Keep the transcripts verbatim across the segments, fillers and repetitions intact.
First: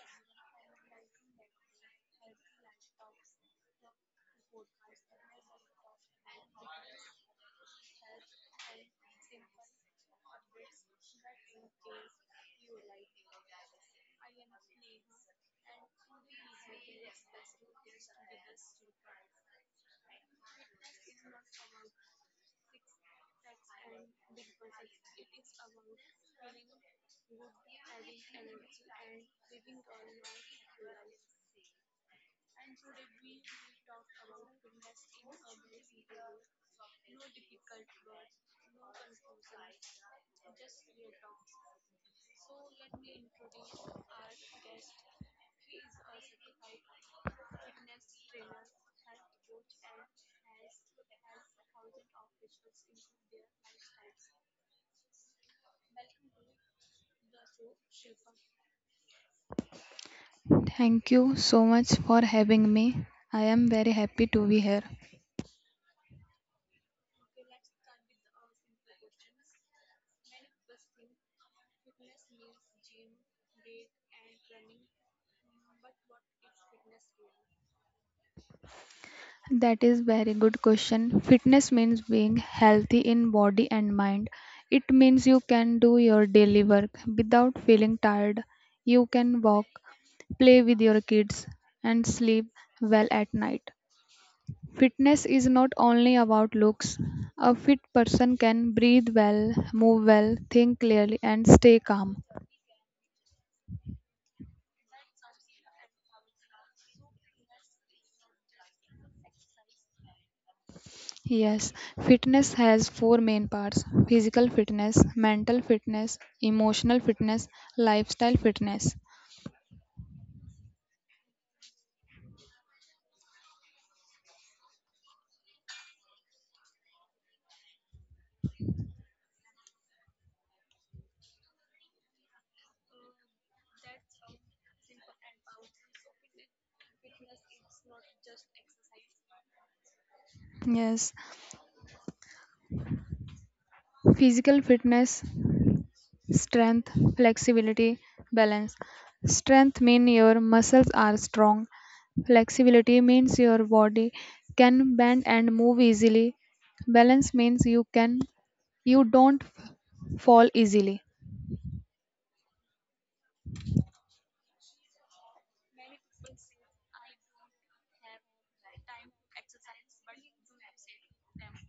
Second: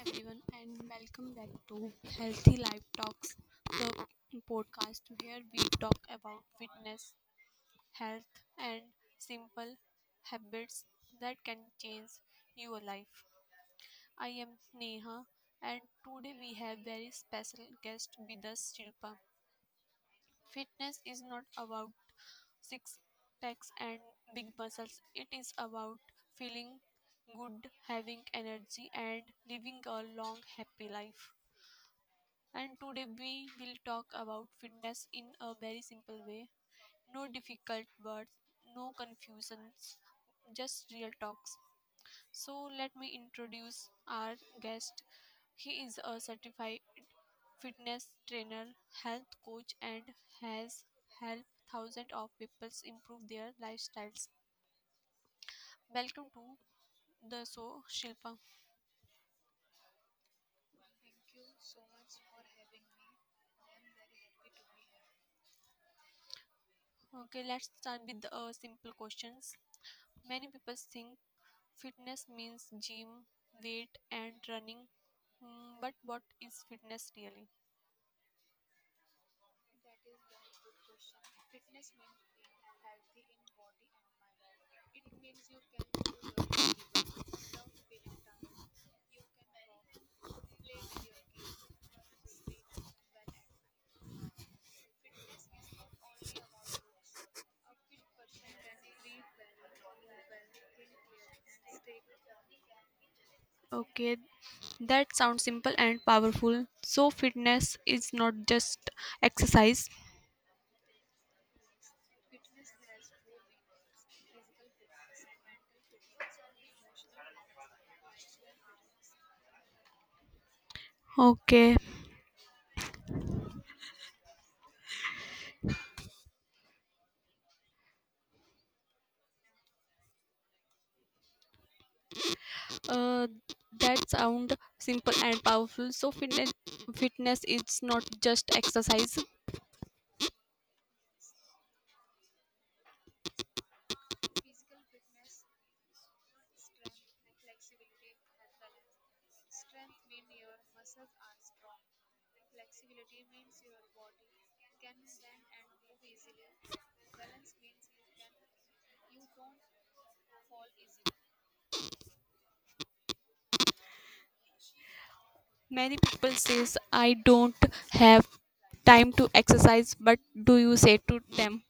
everyone, and welcome back to Healthy Life Talks, the podcast where we talk about fitness, health, and simple habits that can change your life. I am Neha, and today we have very special guest with us, Shilpa. Fitness is not about six packs and big muscles, it is about feeling good, having energy, and living a long, happy life. And today we will talk about fitness in a very simple way. No difficult words, no confusions, just real talks. So let me introduce our guest. He is a certified fitness trainer, health coach and has helped thousands of people improve their lifestyles. Welcome to the show, Shilpa. Thank you so much for having me. I am very happy to be here. Okay, let's start with the uh, simple questions. Many people think fitness means gym, weight, and running. Mm, But what is fitness really? That is very good question. Fitness means being healthy in body and mind. It means you can do your daily work without feeling tired. You can walk, play with your kids and sleep well at night. Fitness is not only about looks. A fit person can breathe well, move well, think clearly and stay calm. Okay, that sounds simple and powerful. So, fitness is not just exercise. Yes, fitness has four main parts physical fitness, mental fitness, emotional fitness, lifestyle fitness. Okay, uh, that sound simple and powerful. So, fitness fitness is not just exercise. Yes, physical fitness, strength, flexibility, balance. Strength means your muscles are strong, flexibility means your body can bend and move easily, balance means you can you don't fall easily. Many people says I don't have time to exercise, but do you say to them?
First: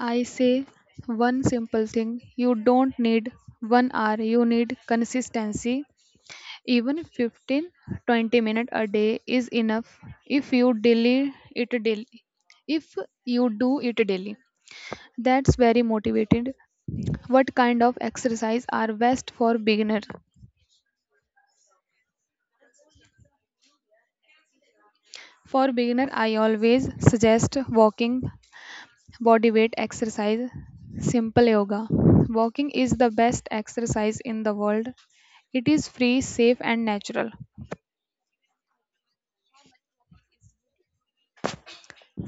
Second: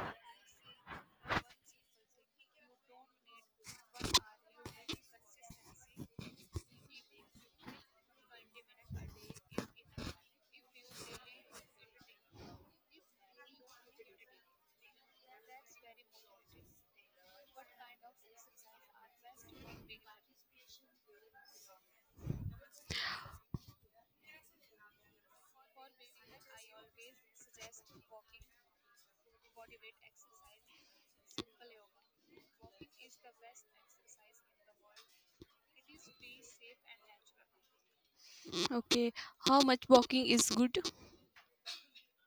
I say one simple thing you don't need one hour, you need consistency. Even fifteen, twenty minutes a day is enough if you daily it daily. If you do it daily, that's very motivated. What kind of exercise are best for beginner? For beginner, I always suggest walking body weight exercise, simple yoga. Walking is the best exercise in the world. It is free, safe, and natural. Okay, how much walking is good?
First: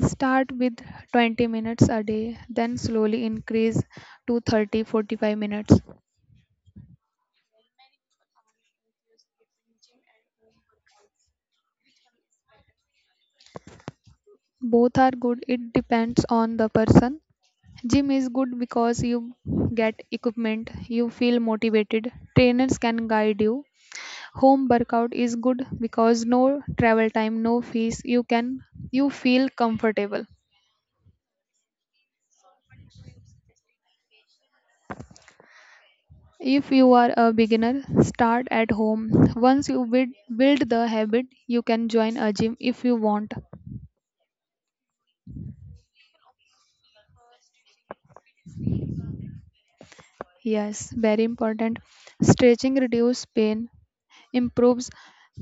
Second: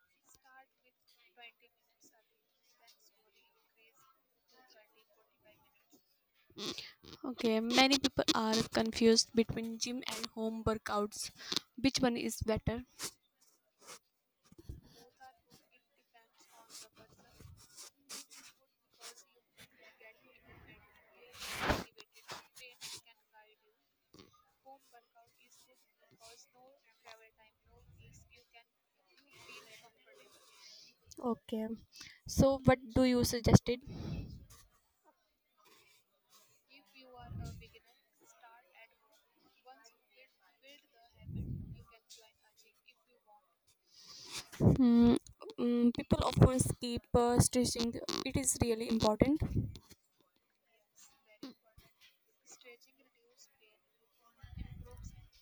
Start with twenty minutes a day, then slowly increase to thirty forty-five minutes. Okay, many people are confused between gym and home workouts. Which one is better? Both are good, it depends on the person. Gym is good because you get equipment, you feel motivated, trainers can guide you. Home workout is good because no travel time, no fees. You can you feel comfortable. Okay, so what do you suggested? If you are a beginner, start at home. Once you build, build the habit, you can join a gym if you want. Hmm, mm, people often skip uh, stretching. It is really important. Yes, very important. Stretching reduces pain, improves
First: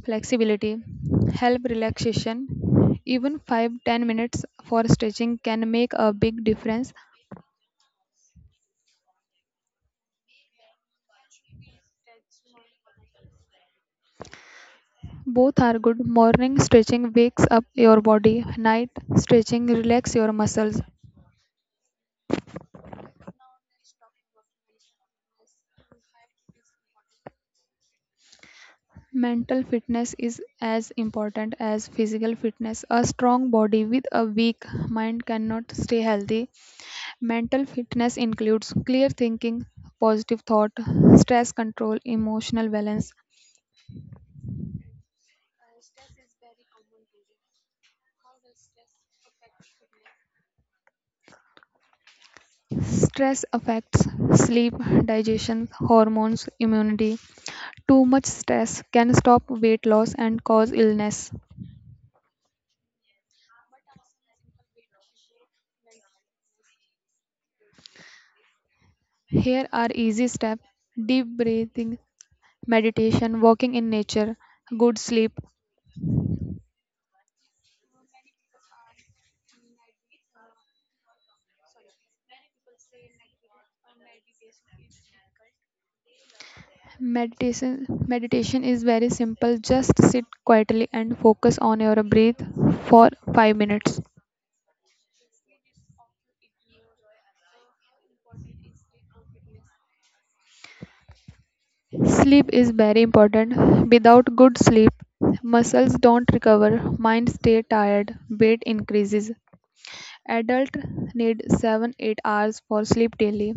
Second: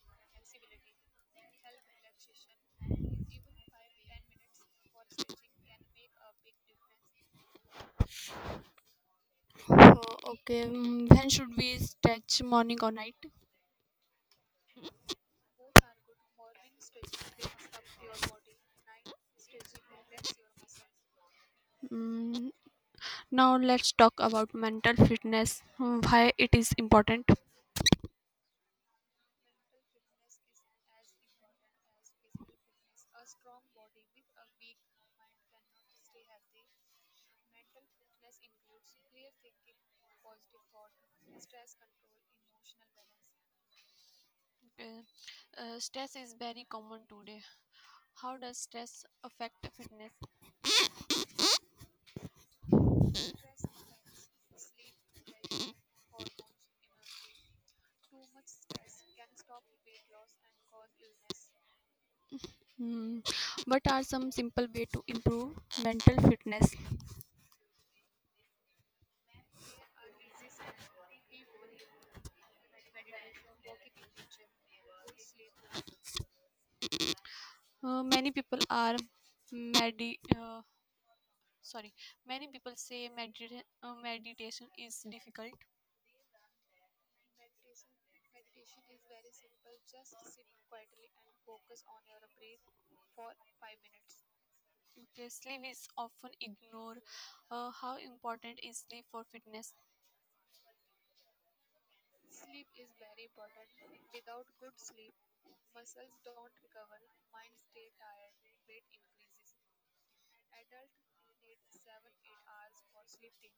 flexibility, help relaxation. Even five ten minutes for stretching can make a big difference. Uh, okay, mm, when should we stretch? Morning or night? Both are good. Morning stretching wakes up your body. Night stretching relax your muscles. Mm, now let's talk about mental fitness. mm, Why it is important? Mental fitness is as important as physical fitness. A strong body with a weak mind cannot stay healthy. Mental fitness includes clear thinking, positive thought, stress control, emotional balance. Okay. Uh, stress is very common today. How does stress affect fitness? Stress affects sleep, digestion, hormones, immunity. Too much stress can stop weight loss and cause illness. Hmm. What are some simple way to improve mental fitness? Here are easy steps deep breathing, meditation, walking in nature, good sleep. Uh, many people are medi- uh, sorry, many people say medita- uh, meditation is difficult. Meditation meditation is very simple. Just sit quietly and focus on your breath for five minutes. Okay, sleep is often ignored. Uh, how important is sleep for fitness? Sleep is very important. Without good sleep, muscles don't recover, mind stay tired, weight increases. Adult need seven eight hours for sleep daily.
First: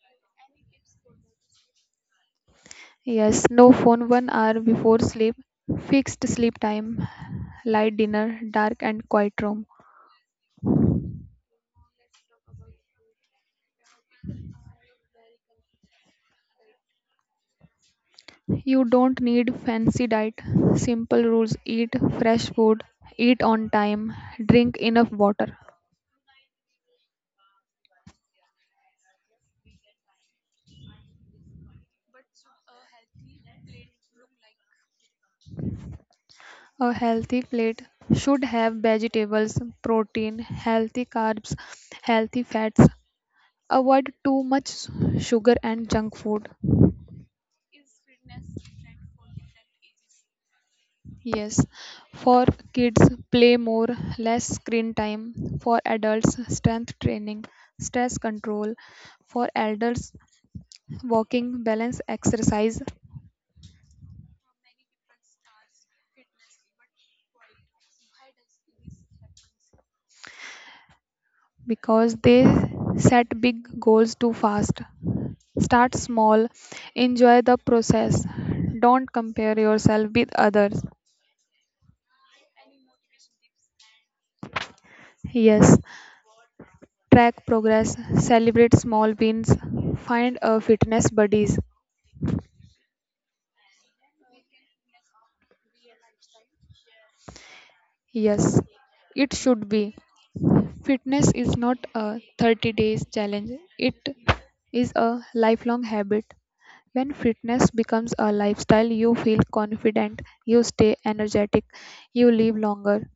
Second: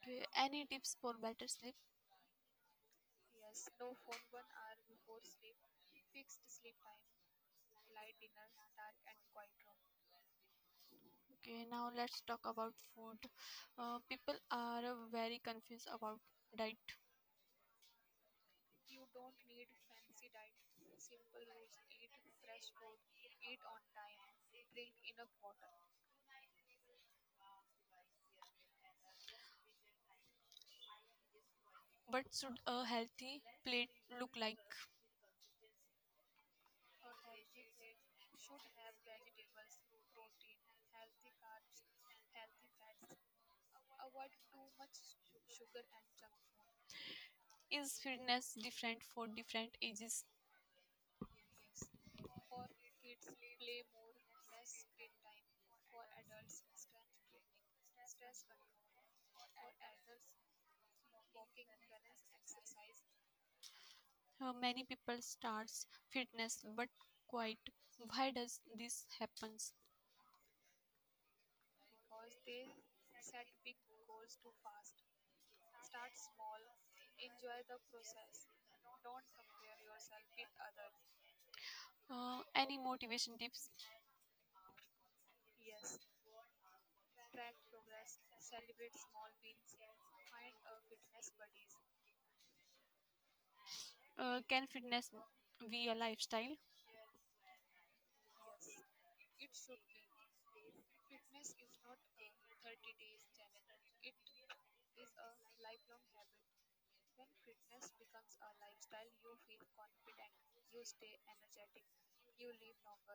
Okay, any tips for better sleep? Yes, no phone one hour before sleep, fixed sleep time, light dinner, dark and quiet room. Okay, now let's talk about food. Uh, people are uh, very confused about diet. You don't need fancy diet, simple rules eat fresh food, eat on time, drink enough water. What should a healthy plate look like? A healthy plate should have vegetables, protein, healthy carbs, healthy fats. Avoid too much sugar and junk food. Is fitness different for different ages? Yes, for kids, play more, less screen time. For adults, strength training, stress control. For elders, walking, balance, exercise. Uh, many people starts fitness but quite. Why does this happens? Because they set big goals too fast. Start small, enjoy the process, don't compare yourself with others. Uh, any motivation tips? Yes, track progress, celebrate small wins, find a fitness buddies. Uh, can fitness be a lifestyle? Yes, it should be. Fitness is not a thirty days challenge, it is a lifelong habit. When fitness becomes a lifestyle, you feel confident, you stay energetic, you live longer.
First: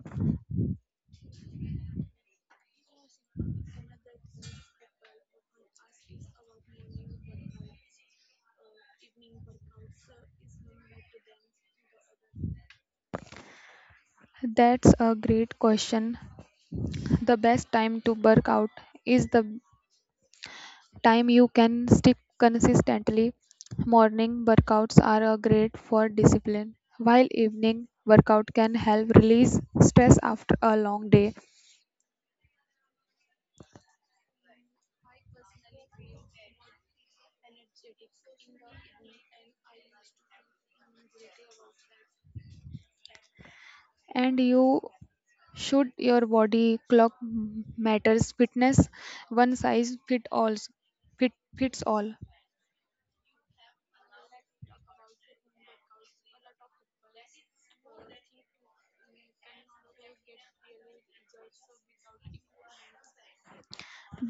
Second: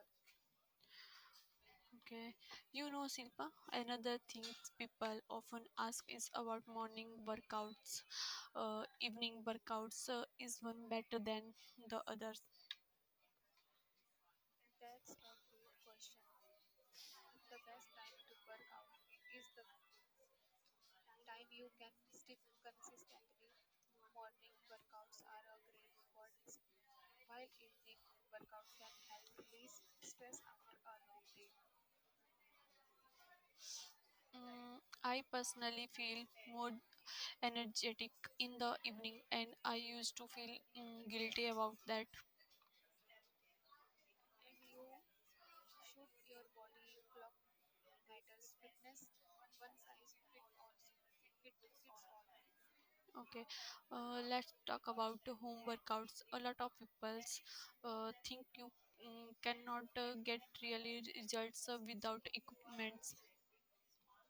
Okay. You know, Silpa, another thing people often ask is about morning workouts. Uh, evening workouts, uh, is one better than the others? That's a great question. The best time to work out is the time you can stick consistently. Morning workouts are a great for discipline, while evening workout can help release stress after a long day. Mm, I personally feel more energetic in the evening, and I used to feel mm, guilty about that. And you should, your body clock m- matters. Fitness one size fit all fit fits all. Okay, uh, let's talk about the home workouts. A lot of people uh, think you mm, cannot uh, get really results uh, without equipment.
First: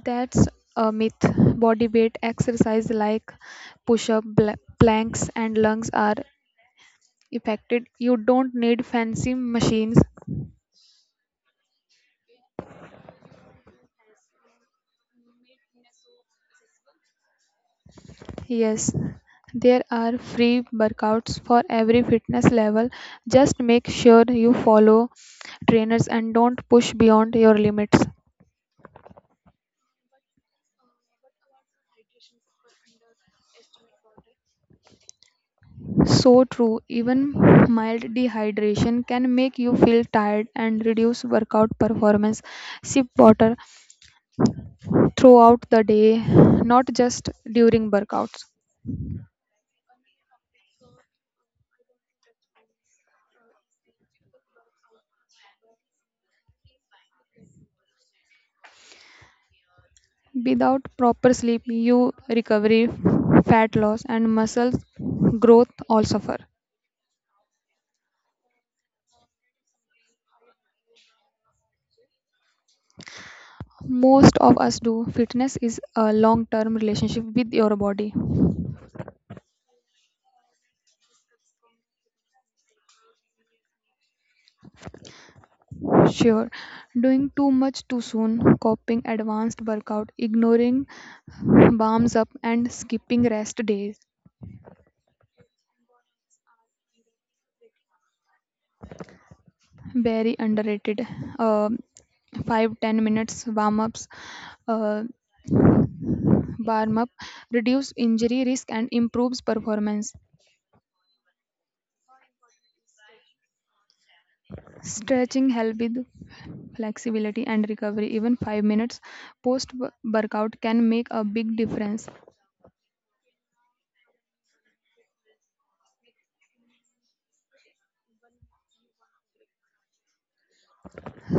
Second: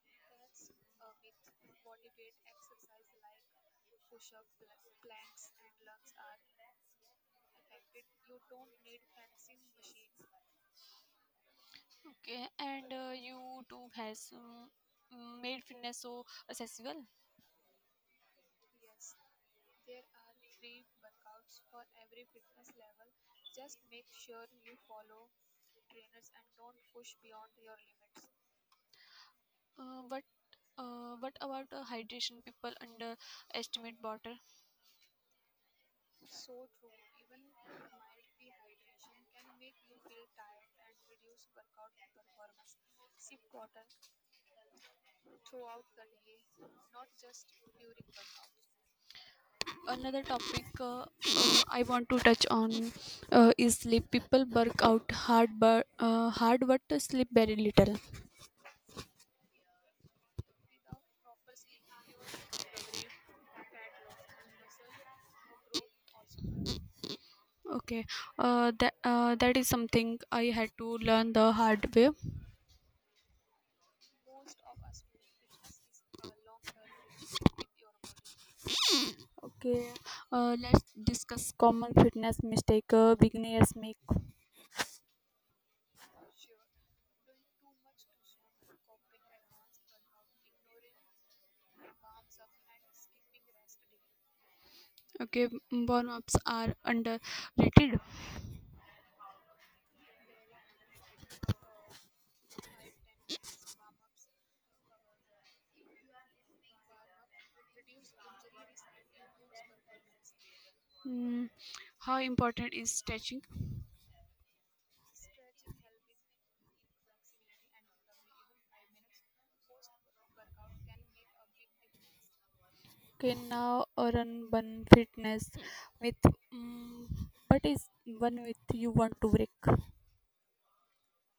That's a myth. Body weight exercise like push up planks and lungs are affected, you don't need fancy machines. Okay, and uh, YouTube has um, made fitness so accessible. Yes, there are free workouts for every fitness level, just make sure you follow trainers and don't push beyond your limits. Uh, but uh, what about uh, hydration? People underestimate water. So true, even mild dehydration can make you feel tired and reduce workout performance. Sip water throughout the day, not just during workouts. Another topic, uh, uh, I want to touch on, uh, is sleep. People work out hard, but uh, hard but sleep very little. Without proper sleep, you recovery, fat loss, and muscle growth all suffer. Okay, uh, that uh, that is something I had to learn the hard way. Most of us do. Fitness is a long term relationship with your body. Okay, uh, let's discuss common fitness mistake uh, beginners make. Sure, doing too much too soon, copying advanced workout, ignoring warms up, and skipping rest days. Okay, burn ups are underrated. Very underrated. Uh, Five ten minutes warm ups, uh, warm up, reduce injury risk and improves performance. Mm, how important is stretching? Stretching help with flexibility and recovery. Even five minutes post wo- workout can make a big difference. Okay, now run one fitness with mm, but one with you want to break.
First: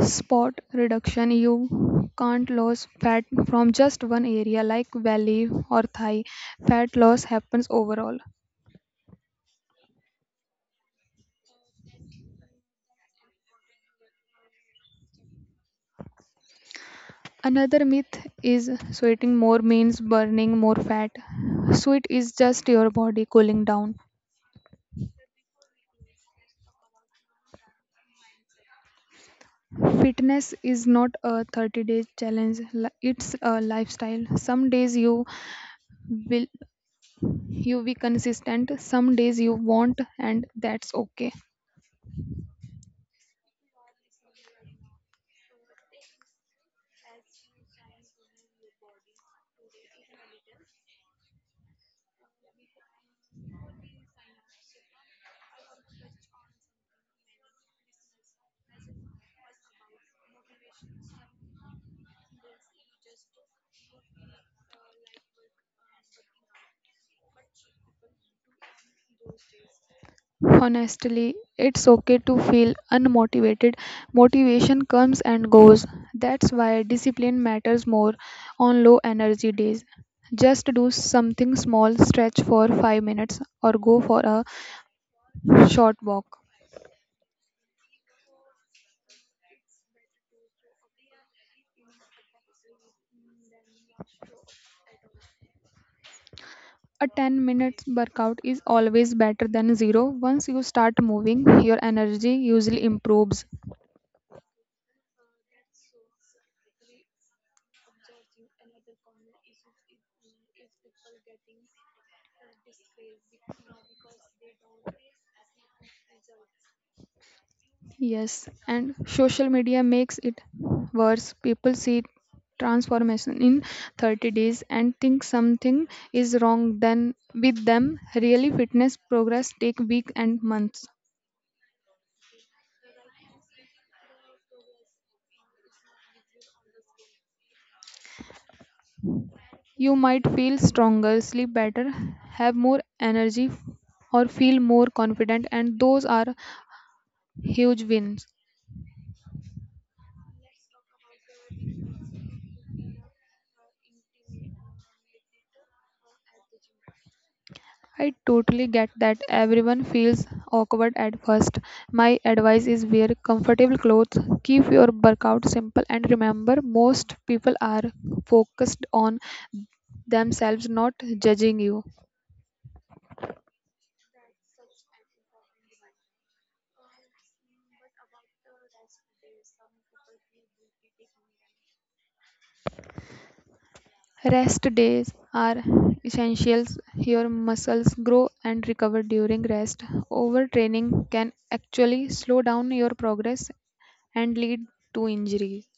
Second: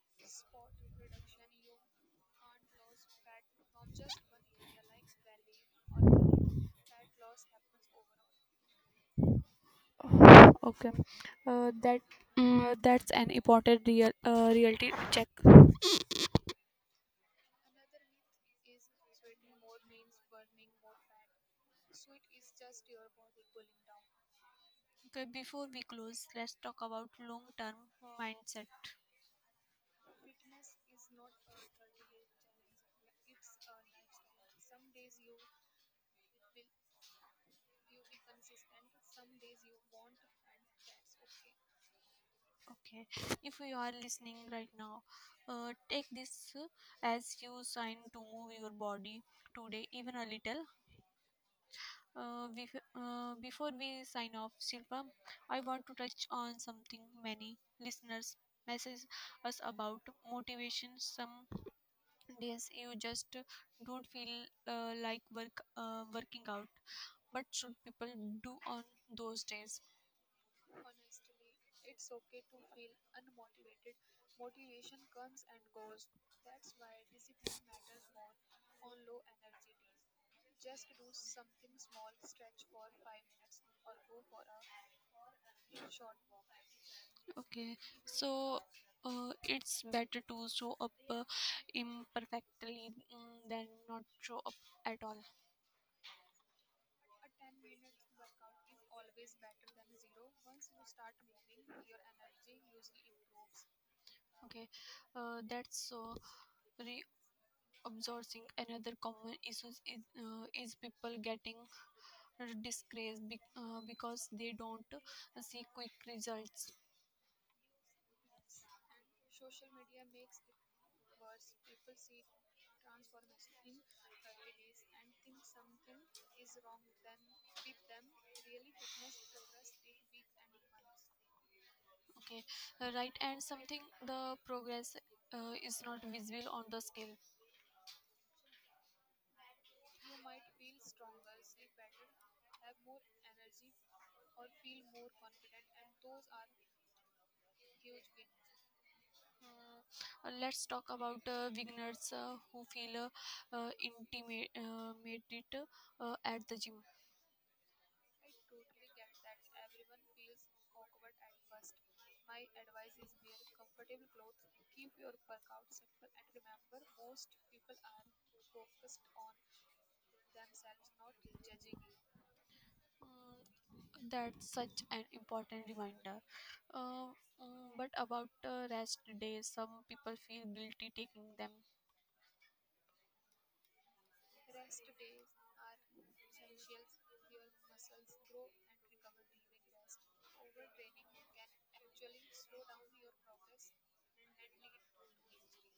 Spot reduction, you can't lose fat from just one area like belly or thigh. Fat loss happens overall. Okay, uh, that uh, that's an important real uh, reality check. Another myth is sweating more means burning more fat. Sweat is just your body cooling down. Okay, before we close, let's talk about long-term mindset. Fitness is not a thirty day challenge li- it's a lifestyle. Some days you will you be consistent, some days you won't, and that's okay. Okay, if you are listening right now, uh, take this uh, as you sign to move your body today, even a little. Uh, bef- uh, before we sign off, Shilpa, I want to touch on something many listeners message us about motivation. Some days you just don't feel uh, like work uh, working out. But should people do on those days? Honestly, it's okay to feel unmotivated. Motivation comes and goes. That's why discipline matters more on low energy days. Just do something small, stretch for five minutes, or go for a short walk. Okay, so uh, it's better to show up uh, imperfectly, mm, than not show up at all. A ten minute workout is always better than zero. Once you start moving, your energy usually improves. Okay, uh, that's so reabsorbing. Another common issue is, uh, is people getting disgraced be- uh, because they don't see quick results. Yes, and social media makes it worse. People see transformation in thirty days and think something is wrong then with them. Really fitness progress take weeks and months. Okay, uh, right, and something the progress uh, is not visible on the scale. You might feel stronger, sleep better, have more energy or feel more confident and those are huge wins. Mm, uh, Let's talk about uh, beginners uh, who feel uh, uh, intimate uh, made it, uh, at the gym. I totally get that everyone feels awkward at first. My advice is wear comfortable clothes, keep your workout simple, and remember most people are focused on themselves, not judging you. Mm, that's such an important reminder. Uh, mm, but about uh, rest days, some people feel guilty taking them. Rest days are essentials. Your muscles grow and recover during rest. Overtraining can actually slow down your progress and lead to injuries.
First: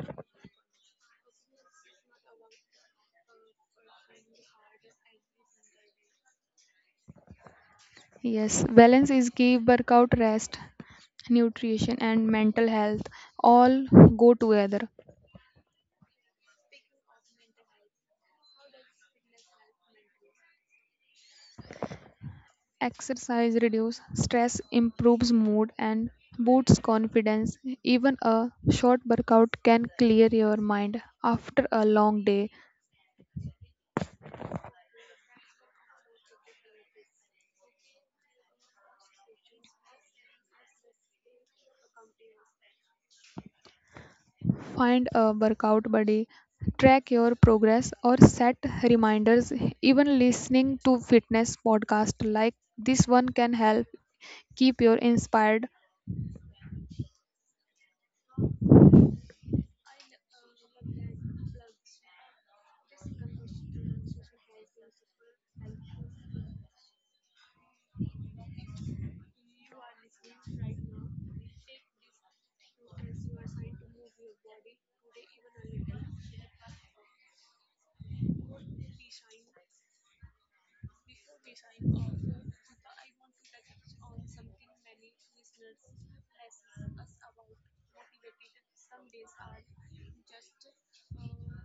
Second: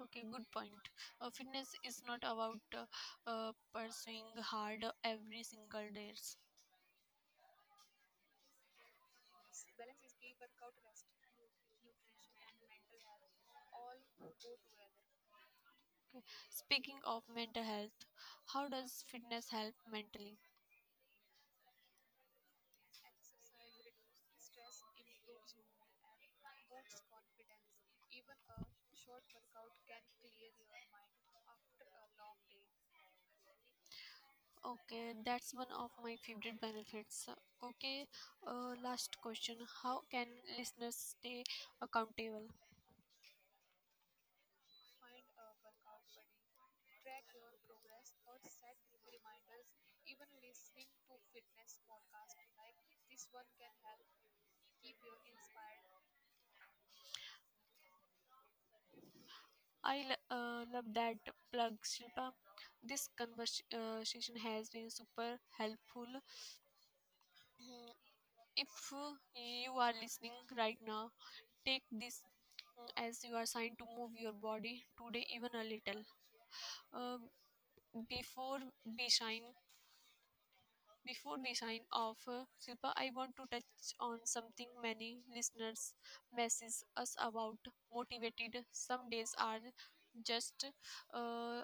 Okay, good point. Uh, fitness is not about uh, uh, pursuing hard every single day. Yes, balance is key. Workout, rest, nutrition, and mental health all go together. Okay. Speaking of mental health, how does fitness help mentally? Exercise reduces stress, improves mood, and boosts confidence. Even a short workout can clear your mind after a long day. Okay, that's one of my favorite benefits. Okay, uh, last question. How can listeners stay accountable? Find a workout buddy, track your progress, or set reminders. Even listening to fitness podcasts like this one can help keep you inspired. I l- uh, love that plug, Shilpa. This conversation has been super helpful. Mm, if you are listening right now, take this, mm, as you are signed to move your body today, even a little. Uh, before we shine Before we sign off, uh, Shilpa, I want to touch on something many listeners message us about. Motivated, some days are just uh,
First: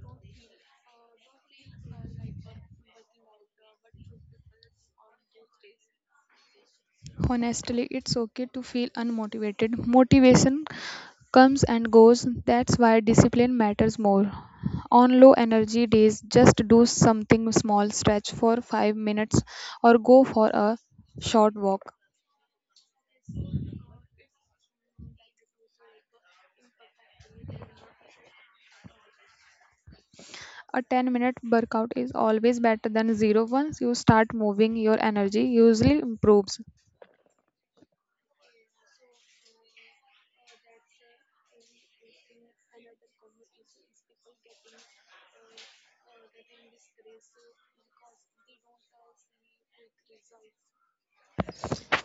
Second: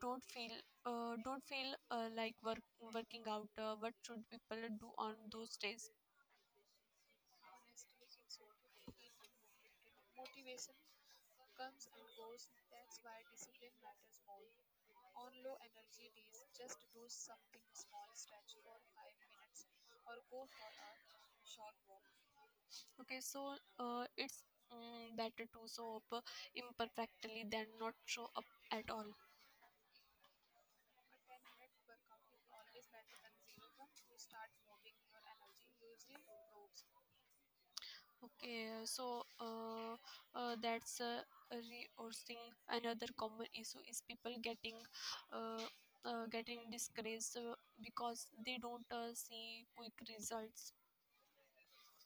don't feel uh, don't feel uh, like work, working out. Uh, what should people do on those days? Honestly, it's okay to feel unmotivated. Motivation comes and goes. That's why discipline matters more. On low energy days, just do something small, stretch for five minutes, or go for a short walk. Okay, so uh, it's mm, better to show up imperfectly than not show up at all. A ten minute workout is always better than zero. Once you start moving, your energy usually improves. Okay, uh, so uh, uh, that's uh, resourcing. Another common issue is people getting uh, uh, getting discouraged uh, because they don't uh, see quick results.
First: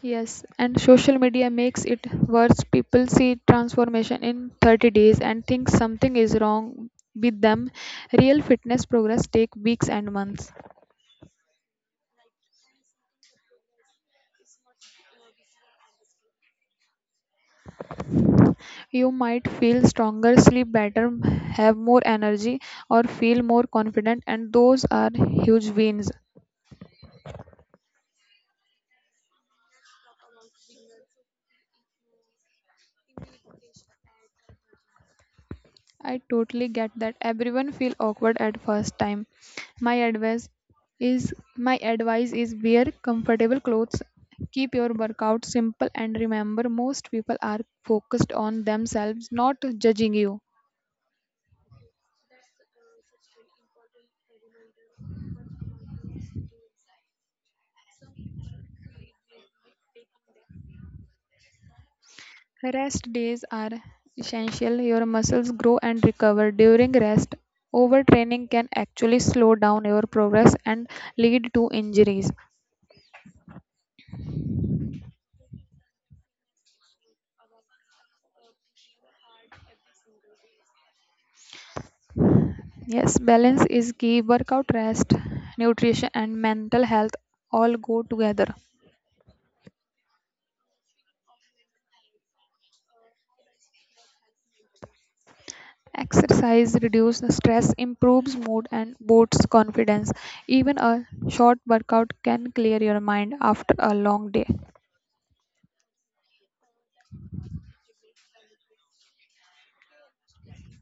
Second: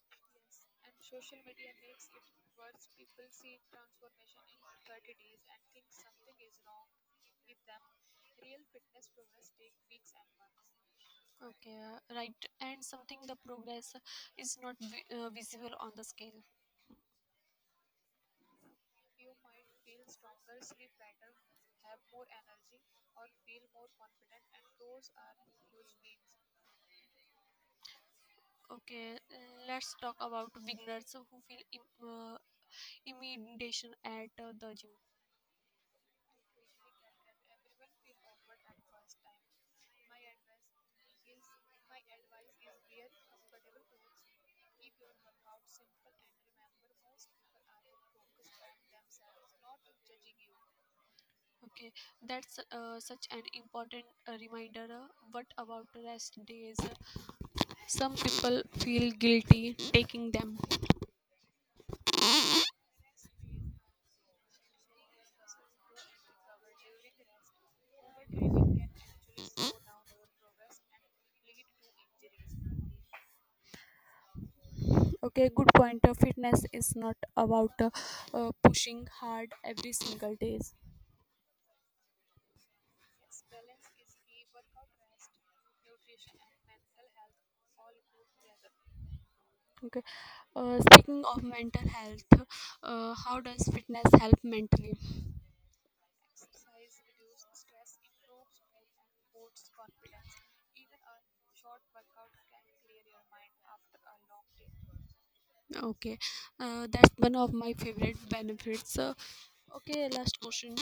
Yes, and social media makes it worse. People see transformation in thirty days and think something is wrong with them. Real fitness progress take weeks and months. Okay, uh, right. And something the progress is not vi- uh, visible on the scale. You might feel stronger, sleep better, have more energy or feel more confident and those are huge wins. Okay, let's talk about beginners who feel Im- uh, intimidation at uh, the gym. I totally get that everyone feel awkward at first time. My advice is my advice is wear comfortable clothes, keep your workout simple and remember most people are focused on themselves not judging you. Okay, that's uh, such an important uh, reminder. Uh, what about rest days, some people feel guilty taking them. Rest days are essential. Your muscles grow and recover during rest. Overtraining can actually slow down your progress and lead to injuries. Okay, good point. Uh, fitness is not about uh, uh, pushing hard every single day. Yes, balance is key. Workout, rest, nutrition, and mental health all go together. Okay. uh, speaking of mental health, uh, how does fitness help mentally? Exercise reduces stress, improves mood, and boosts confidence. Even a short workout can clear your mind after a long day. Okay, uh, that's one of my favorite benefits. uh, okay, last question.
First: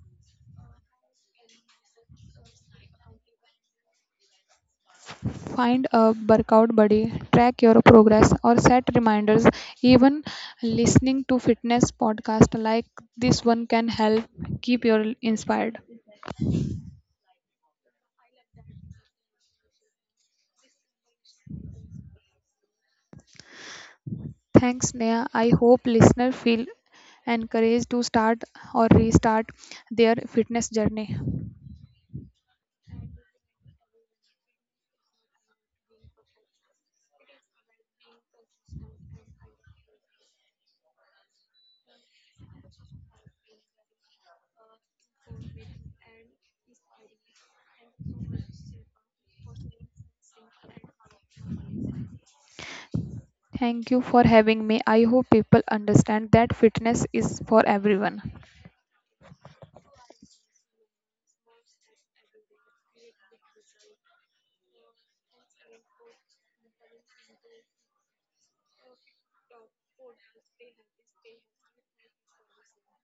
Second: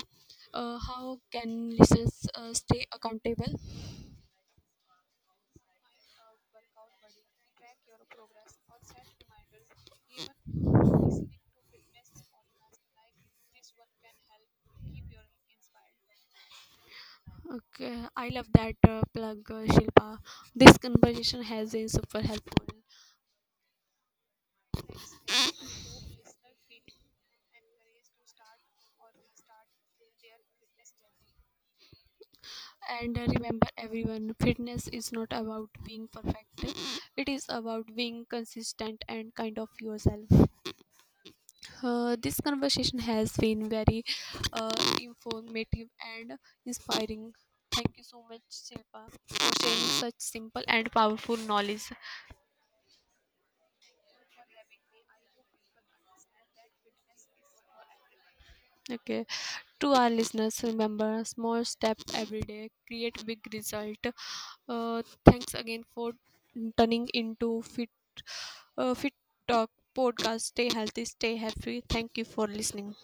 uh, How can listeners uh, stay accountable? Find a workout buddy, track your progress, or set reminders. Even listening to fitness podcasts like this one can help keep you inspired. Okay, I love that uh, plug, uh, Shilpa. This conversation has been super helpful. Thanks, Neha. I hope listeners feel encouraged to start or restart their fitness journey. And uh, remember, everyone, fitness is not about being perfect, it is about being consistent and kind of yourself. Uh, this conversation has been very uh, informative and inspiring. Thank you so much, Shilpa, for sharing such simple and powerful knowledge. Thank you for having me. I hope people understand that fitness is for everyone. Okay. To our listeners, remember small step every day, create big result. Uh, thanks again for turning into Fit, uh, Fit Talk podcast. Stay healthy, stay happy. Thank you for listening.